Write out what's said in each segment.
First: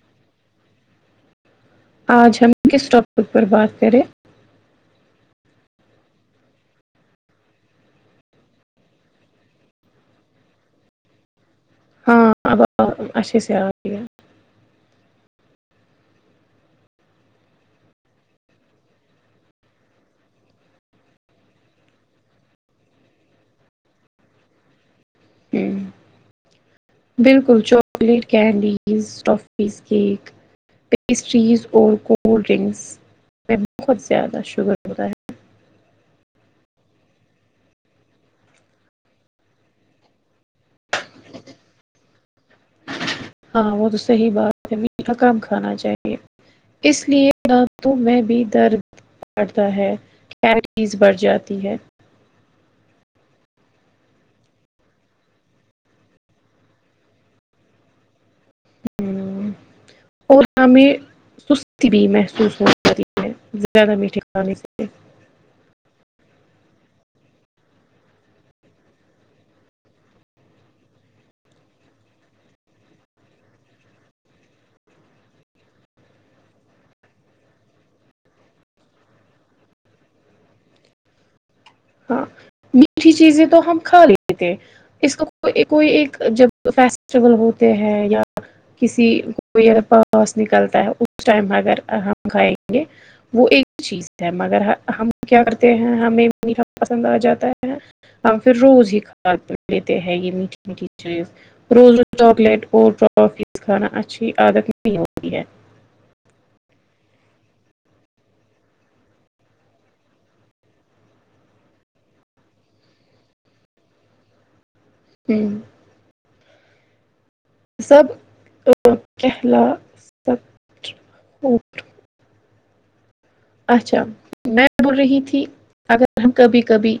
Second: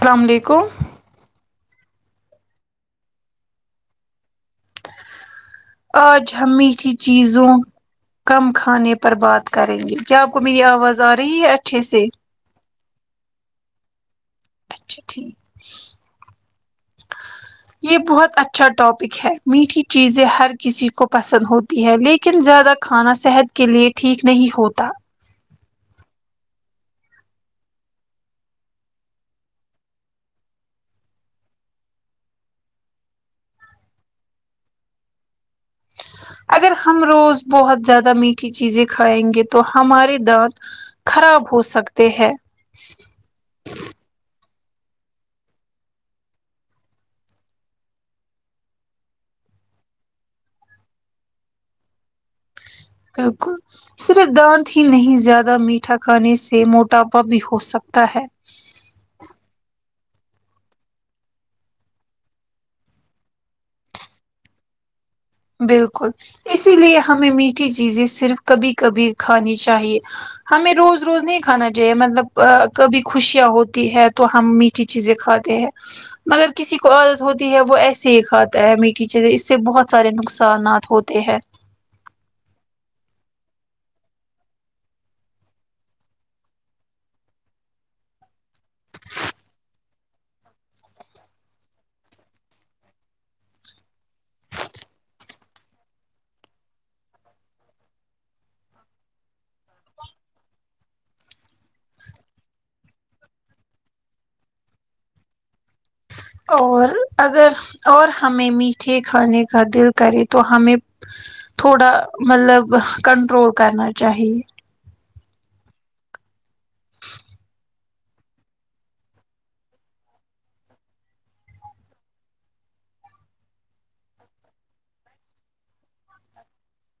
السلام علیکم آج ہم کس ٹاپک پر بات کریں آج ہم میٹھی چیزوں کم کھانے پر بات کریں گے کیا آپ کو میری آواز آ رہی ہے اچھے سے ہاں اب اچھا سے آری اچھا ٹھیک یہ بہت اچھا ٹاپک ہے میٹھی چیزیں ہر کسی کو پسند ہو تی ہے لیکن زیادہ کھانا صحت کے لیے ٹھیک نہیں ہوتا ہوں بالکل chocolate candies toffees cake pastries اور کولڈ ڈرنکس میں بہت زیادہ شوگر ہوتا ہے اگر ہم روز بہت زیادہ میٹھی چیزیں کھائیں گے تو ہمارے دانت خراب ہو سکتے ہیں ہاں وہ تو صحیح بات ہے میٹھا کم کھانا چاہیے اس لیے دانتوں تو میں بھی درد بڑتا ہے کیلیرز بڑھ جاتی ہے کا کو صرف دانت ہی نہیں زیادہ میٹھا کھانے سے موٹاپا بھی ہو سکتا ہے اور ہمیں سستی بھی محسوس ہو جاتی ہے زیادہ میٹھے کھانے سے بالکل اسی لیے ہمیں میٹھی چیزیں صرف کبھی کبھی کھانی چاہیے ہمیں روز روز نہیں کھانا چاہیے مطلب ا کبھی خوشیاں ہوتی ہے تو ہم می ٹھی چیزیں کھاتے ہیں مگر کسی کو عادت ہوتی ہے وہ ایسے ہی کھاتا ہے میٹھی چیزین اس سے بہت سارے نقصانات ہوتے ہیں ہاں میٹھی چیزیں تو ہم کھا لی تھے اس کو کوئی ایک کوئی ایک جب فیسٹیول ہوتے ہیں یا کسی کوئی اگر پا پاس نکلتا ہے اس ٹائم اگر ہم کھائیں گے وہ ایک چیز ہے مگر ہم کیا کرتے ہیں ہمیں میٹھا پسند آ جاتا ہے ہم پھر روز ہی کھاتے پیتے ہے یہ میٹھی میٹھی چیز روز ر چاکلیٹ اورٹوفیز کھانا اچھی عادت نہیں ہوتی ہے اور اگر اور ہمیں میٹھے کھانے کا دل کرے تو ہمیں تھوڑا مطلب ہ کنٹرول کرنا چاہیے ہوں سب کھلا سب [unintelligible] اچھا میں بول رہی تھی اگر ہم کبھی کبھی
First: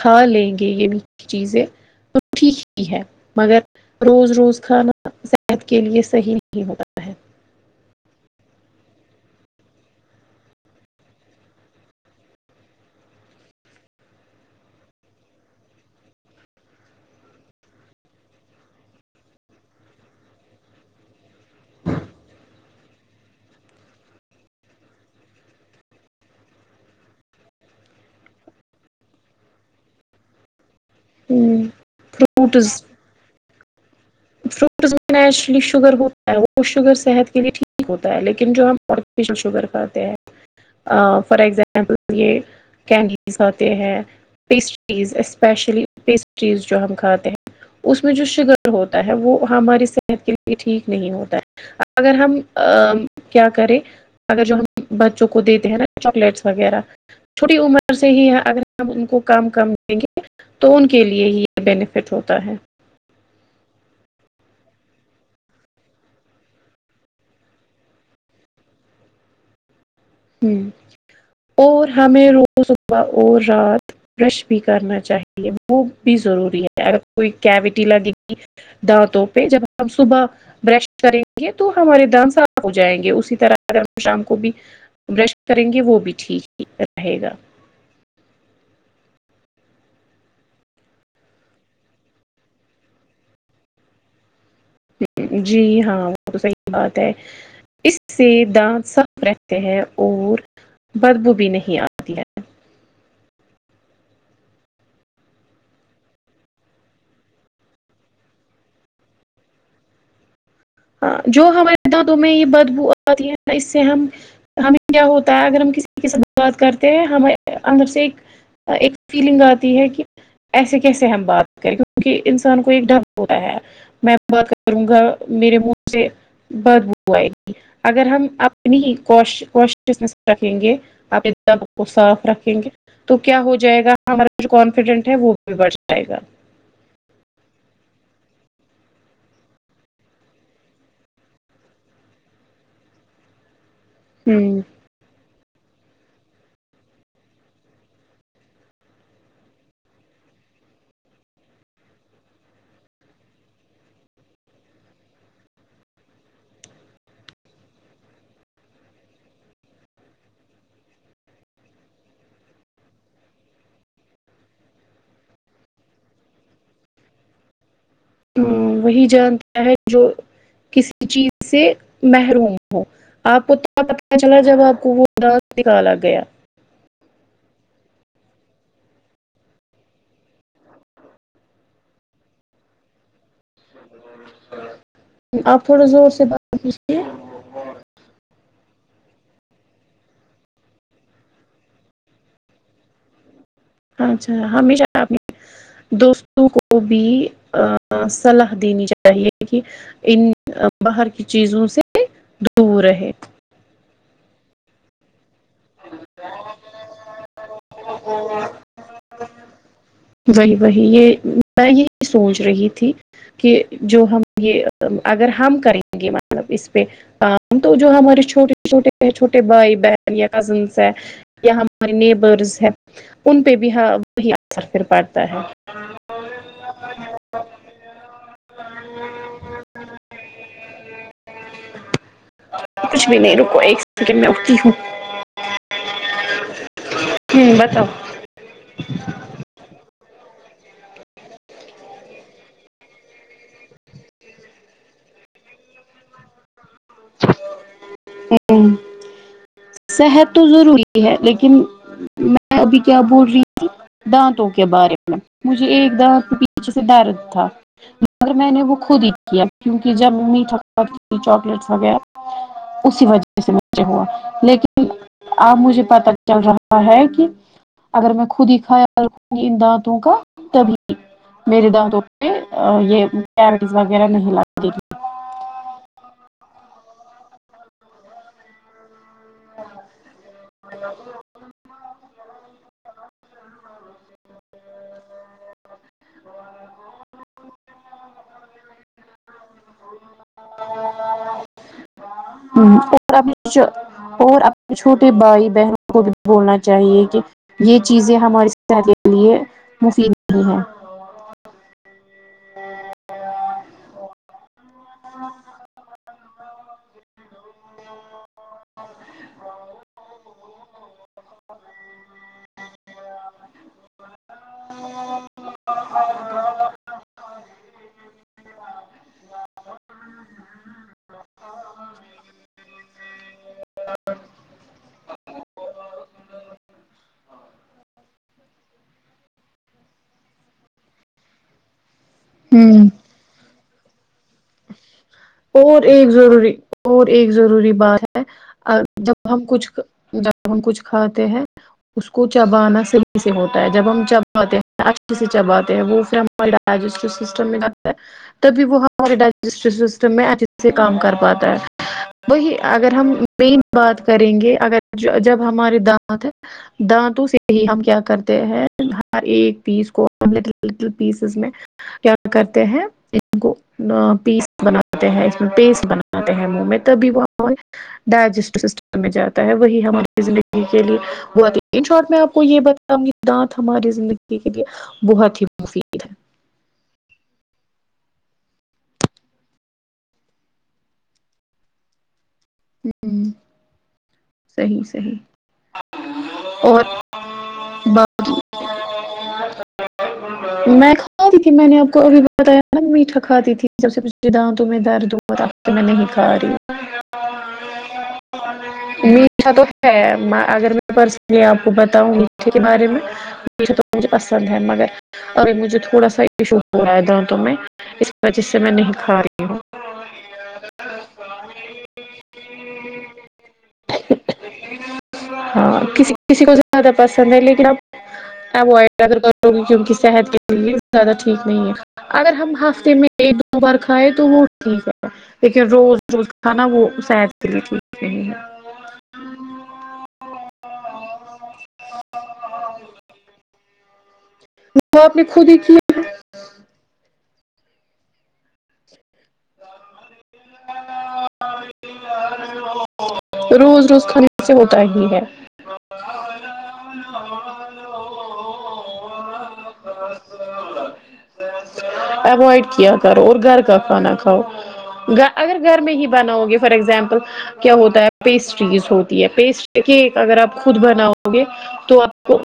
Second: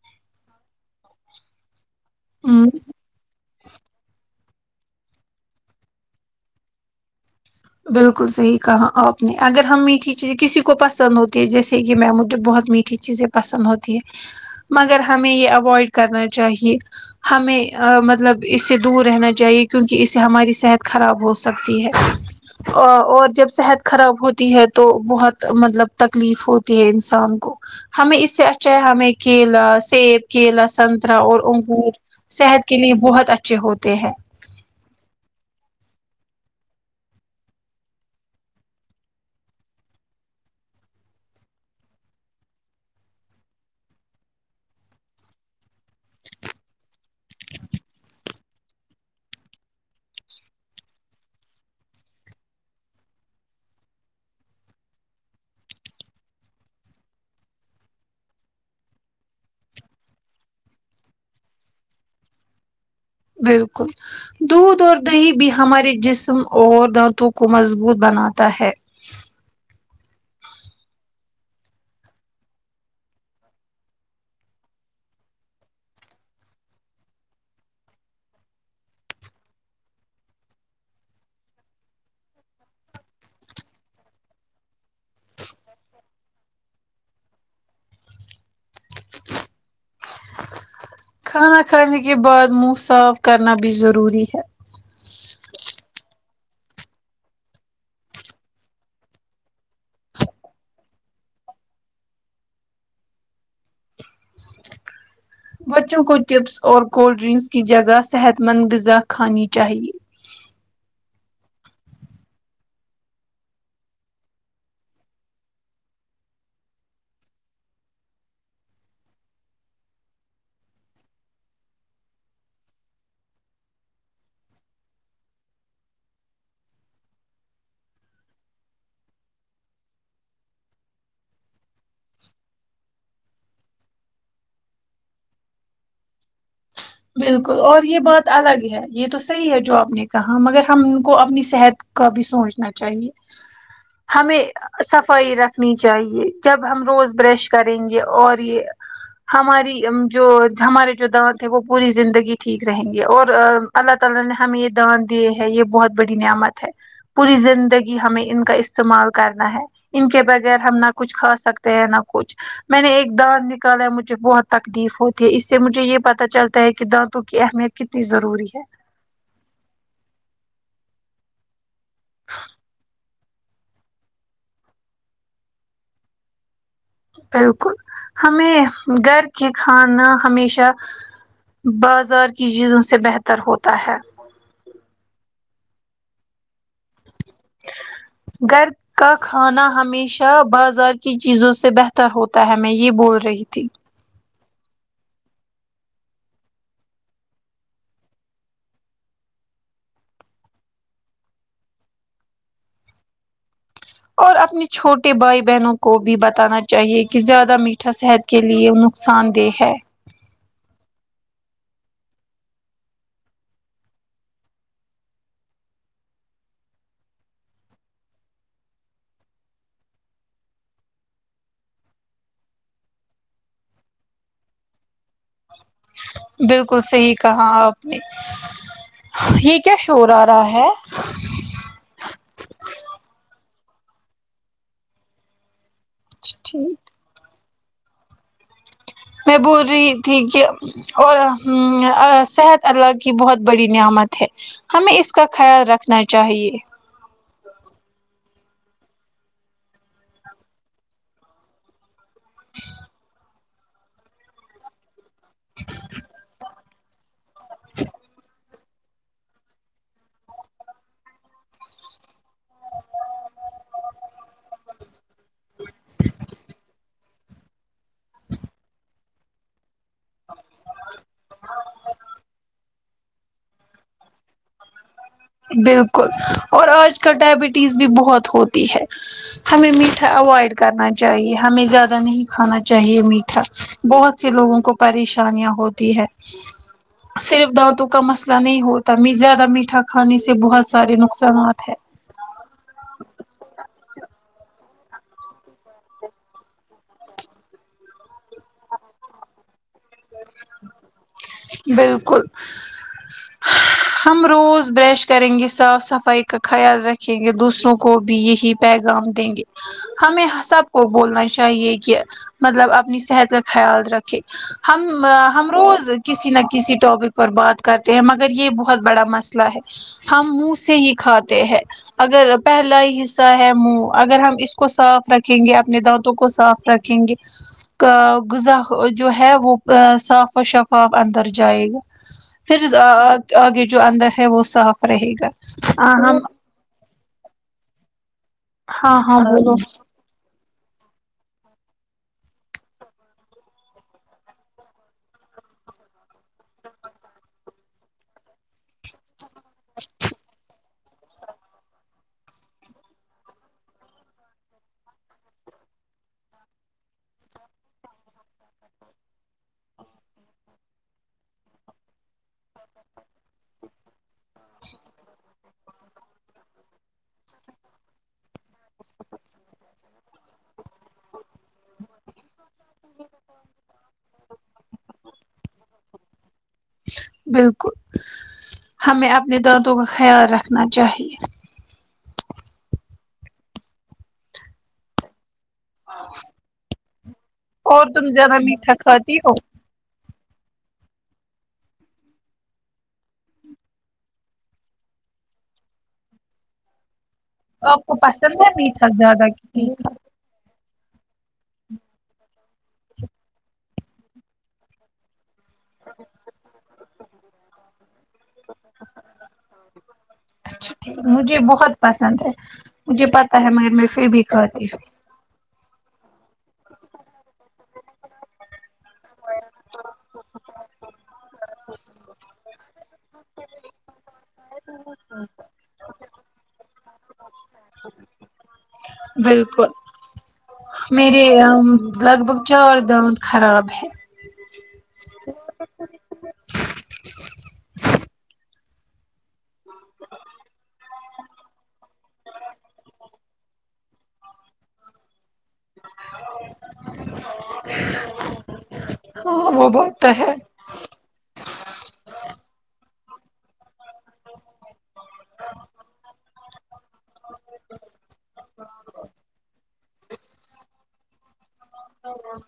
کھا لیں گے یہ میٹھی چیزیں تو ٹھیک ہی ہے مگر روز روز کھانا صحت کے لیے صحیح نہیں ہوتا ہے بالکل صحیح کہا آپ نے اگر ہم میٹھی چیزیں کسی کو پسند ہوتی ہے جیسے کہ میں مجھے بہت میٹھی چیزیں پسند ہوتی ہے مگر ہمیں یہ اوئیڈ کرنا چاہیے ہمیں ا مطلب اس سے دور رہنا چاہیے کیونکہ اس سے ہماری صحت خراب ہو سکتی ہے ا اور جب صحت خراب ہوتی ہے تو بہت مطلب تکلیف ہوتی ہے انسان کو ہمیں اس سے اچھا ہے ہمیں کیلا سیب کیلا سن ترا اور انگور صحت کے لیے بہت اچھے ہوتے ہیں فروٹس میں نیچرلی شوگر ہوتا ہے وہ شوگر صحت کے لیے ٹھیک ہوتا ہے لیکن جو ہم آرٹیفیشیل شوگر کھاتے ہیں فار ایگزامپل یہ کینڈیز آتے ہیں پیسٹریز اسپیشلی پیسٹریز جو ہم کھاتے ہیں اس میں جو شگر ہوتا ہے وہ وہ ہماری صحت کے لیے ٹھیک نہیں ہوتا اگر ہم ا کیا کریں اگر جو ہم بچوں کو دیتے ہیں نا چاکلیٹس وغیرہ چھوٹی عمر سے ہی اگر ہم ان کو کم کم دیں گے تو ان کے لیے ہی بینیفٹ ہوتا ہے بالکل دودھ اور دہی بھی ہمارے جسم اور دانتوں کو مضبوط بناتا ہے ہوں اور ہمیں روز صبح اور رات برش بھی کرنا چاہیے وہ بھی ضروری ہے اگر کوئی کیوٹی لگے گی دانتوں پہ جب ہم صبح برش کریں گے تو ہمارے دانت صاف ہو جائیں گے اسی طرح شام کو بھی برش کریں گے وہ بھی ٹھیک ہی رہے گا کھانا کھانے کے بعد منہ صاف کرنا بھی ضروری ہے جی ہاں وہ تو صحیح بات ہے اس سے دانت صاف رہتے ہیں اور بدبو بھی نہیں آ ہوتی ہے بچوں کو چپس اور کولڈ ڈرنکس کی جگہ صحت مند غذا کھانی چاہیے ہاں جو ہمارے دانتوں میں یہ بدبو آتی ہے اس سے ہم ہمیں کیا ہوتا ہے اگر ہم کسی ق سے بات کرتے ہیں ہمیں اندر سے ایک ایک فیلنگ آتی ہے کہ ایسے کیسے ہم بات کریں کیونکہ انسان کو ایک ڈر ہوتا ہے میں بات کروں گا میرے منہ سے بدب آئے گی اگر ہم اپنی کو کوش رکھیں گے آپ ا پنے دانتوں کو صاف رکھیں گے تو کیا ہو جائے گا ہمارا جو کانفیڈنٹ ہے وہ بھی بڑھ جائے گا بالکل اور یہ بات الگ ہے یہ تو صحیح ہے جو آپ نے کہا مگر ہم کو اپنی صحت کا بھی سوچنا چاہیے ہمیں ہوں صفائی رکھ نی چاہیے جب ہم روز برش کریں گے اور یہ ہماری جو ہمارے جو دانت ہے وہ پوری زندگی ٹھیک رہیں گے اور اللہ تعالی نے ہمیں یہ دوا دیے ہیں یہ بہت بڑی نعمت ہے پوری زندگی ہمیں ان کا استعمال کرنا ہے ان کے بغیر ہم نہ کچھ کھا سکتے ہیں نہ کچھ میں نے ایک دانت نکالا ہے مجھے بہت تکلیف ہوتی ہے اس سے مجھے یہ پتا چلتا پیر کے دانتوں کی اہمیت کتنی ضروری ہے وہی جانتا ہے جو کسی چیز سے محروم ہو آپ ات پتہ چلا جب آپ کو وہ دات نکالا گیا بالکل ہمیں گھر کے کھانا ہمیشہ بازار کی چیزوں سے بہتر ہوتا ہے آپ تھوڑے زور سے بات اسے گھر کا کھانا ہمیشہ بازار کی چیزوں سے بہتر ہوتا ہے میں یہ بول رہی تھی اچھا ہمیشہ اپنی دوستوں کو بھی صلاح دینی چاہیے کہ ان باہر کی چیزوں سے دور رہے اور اپنے چھوٹے بھائی بہنوں کو بھی بتانا چاہیے کہ زیادہ میٹھا صحت کے لیے نقصان دہ ہے وہی وہی یہ میں یہی سوچ رہی تھی کہ جو ہم یہ اگر ہم کریں گے مطلب اس پہ کا ہم تو جو ہمارے چھوٹے چھوٹے چھوٹے بھائی بہن یا کزنس ہے یا ہمارے نیبرز ہے ان پہ بھی ہا وہی اثر پھر پڑھتا ہے بالکل صحیح کہاں آپ نے یہ کیا شور آ رہا ہے کچھ بھی نہیں رکو ایک سیکنڈ میں اٹھتی ہوں اچھا ٹھیک ہوں بتاؤ میں بول رہی تھی کہ اور ہوں صحت اللہ کی بہت بڑی نعمت ہے ہمیں اس کا خیال رکھنا چاہیے ہوں صحت تو ضروری ہے لیکن میں ابھی کیا بول رہی دانتوں کے بارے میں مجھے ایک دانت پ یچھے سے درد تھا مگر میں نے وہ خود ہی کیا کیونکہ جب میٹھا کھاتی ٹھی چاکلیٹ وغیرہ اسی وجہ سے مجھے ہوا لیکن اب مجھے پتہ چل رہا ہے کہ اگر میں خود ہی کھایا کرؤنگی دانت دانتوں کا تبھی میرے دانتوں پہ یہ کپز وغیرہ نہیں لگتی بالکل اور آج کل ڈائبٹیز بھی بہت ہوتی ہے ہمیں میٹھا اوائڈ کرنا چاہیے ہمیں زیادہ نہیں کھانا چاہیے میٹھا بہت سے لوگوں کو پریشانیاں ہوتی ہے صرف دانتوں کا مسئلہ نہیں ہوتا می زیادہ میٹھا کھانے سے بہت سارے نقصانات ہے ہوں [unintelligible] اور اپنے چھوٹے بھائی بہنوں کو بھی بولنا چاہیے کہ یہ چیزیں ہماریے صحت کے لیے مفید نہیں ہے بالکل ہ ہم روز برش کریں گی صاف صفائی کا خیال رکھیں گے دوسروں کو بھی یہی پیغام دیں گے ہمیں ہاں سب کو بولنا چاہیے کہ مطلب اپنی صحت کا خیال رکھے ہم ا ہم روز کسی نہ کسی ٹاپک پر بات کرتے ہیں مگر یہ بہت بڑا مسئلہ ہے ہم منہ سے ہی کھاتے ہیں اگر پہلا ہی حصہ ہے منہ اگر ہم اس کو صاف رکھیں گے اپنے دانتوں کو صاف رکھ یں گے کا غذا جو ہے وہ ا صاف و شفاف اندر جائے گا پھر ہوں دانت آگے جو اندر ہے وہ صاف رہے گا اور ہاں ایک ہم ضروری اور ایک ضروری بات ہےو ہاں ہاں جب ہم بولو کچھ جب ہم کچھ کھاتے ہیں اس کو چبانا صحیح سے ہوتا ہے جب ہم چباتے ہیں اچھے سے چباتے ہیں وہ پھر ہم وہ ڈجسٹیو سسٹم ڈالتا ہے تب بھی وہ ہمارے ڈجسٹیو سسی سے کام کر پاتا ہے وہی اگر ہم مین بات کریں گے اگر ج جب ہمارے دانت ہے دانتوں سے ہی ہم کیا کرتے ہیں ہر ایک پیس کو [unintelligible] پیسز میں کیا کرتے ہیں ان کو نا پیس بناتے ہیں اس میں پیسٹ بناتے ہیں منہ میں تبھی وہ بائل ڈائجسٹیو سسٹم میں جاتا ہے وہی ہماری زندگی کے لیے بہت ہی ان شارٹ میں آپ کو یہ بتا دے دانت ہماری زندگی کے لیے بہت ہی مفید بالکل ہمیں اپنے دانتوں کا خیال رکھنا چاہیے ہوں صحیح صحیح اور اور تم ذرا میٹھا کھاتی ہو میں کھاتی تھی میں نے آپ کو ابھی بتایا نا میٹھا کھاتی تھی جب سے پچھلی دانتوں میں درد ہو رات کو میں نہیں لکھا رہی آپ کو پسند ہے میٹھا زیادہ کی میٹھا تو تیکھا ہے اگر میں پرسنلی آپ کو بتاؤں میٹھے کے بارے میں میٹھا تو مجھے پسند ہے مگر ارے مجھے تھوڑا سا ایشو ہے دانتوں میں اسی وہجے سے میں نہیں کھا رہی ہوں اچھا ٹھیک ہے مجھے بہت پسند ہے مجھے پتا ہے مگر میں پھر بھی کھاتی ہوں ہاں کسی کسی کو زیادہ پسند ہے لیکن اب اوائڈ کردو تم کیوں کی صحت کے لیے زیادہ ٹھیک نہیں ہے اگر ہم ہفتے میں ایک دو بار کھائے تو وہ ٹھیک ہےپھر روز روز کھانا وہ صحت کے لیے ٹھیک نہیں ہے بالکل میرے ام لگ بھگ چار دانت خراب ہے جو آپ نے خود ہی کیا روز روز کھانے سے ہوتا ہی ہے ہاں وہ تو ہے اوائڈ کیا کرو گھر کا کھانا کھاؤ گ اگر گھر میں ہی بناؤ گے فار ایگزامپل کیا ہوتا ہے پیسٹریز ہوتی ہے پیسٹری کیک اگر آپ خود بناؤ گے تو آپ کو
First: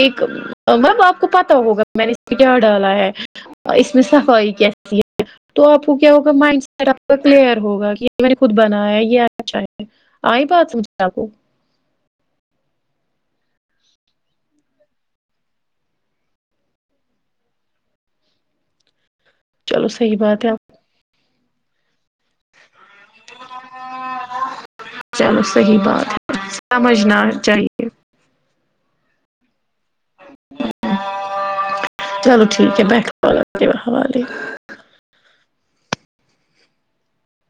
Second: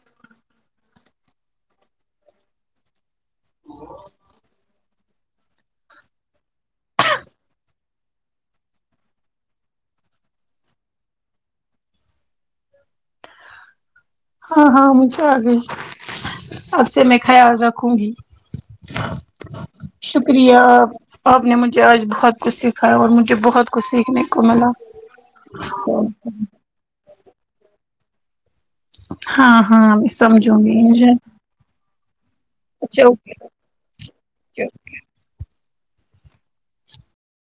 ایک میم آپ کو پتا ہوگا میں نے اس میں کیا ڈالا ہے ا اس میں صفائی کیا تو آپ کو کیا ہوگا مائنڈ سیٹ آپ کا کلیئر ہوگا کہ میں نے خود بنایا ہے یہ اچھا ہے آئی بات [unintelligible] آ کو ہاں ہاں نیچے آ گئی اب سے میں خیال رکھوں گی چلو صحیح بات ہے شکریہ آپ آ آپ نےمجھے آج بہت کچھ سکھایا اور مجھے بہت کچھ سیکھنے کو ملا چلو صحیح بات ہے سمجھنا چاہیے ہاں ہاں میں سمجوں گی چلو ٹھیک ہے بیٹھ اچھا کر بات اوکے کرتے ہے حوالے مے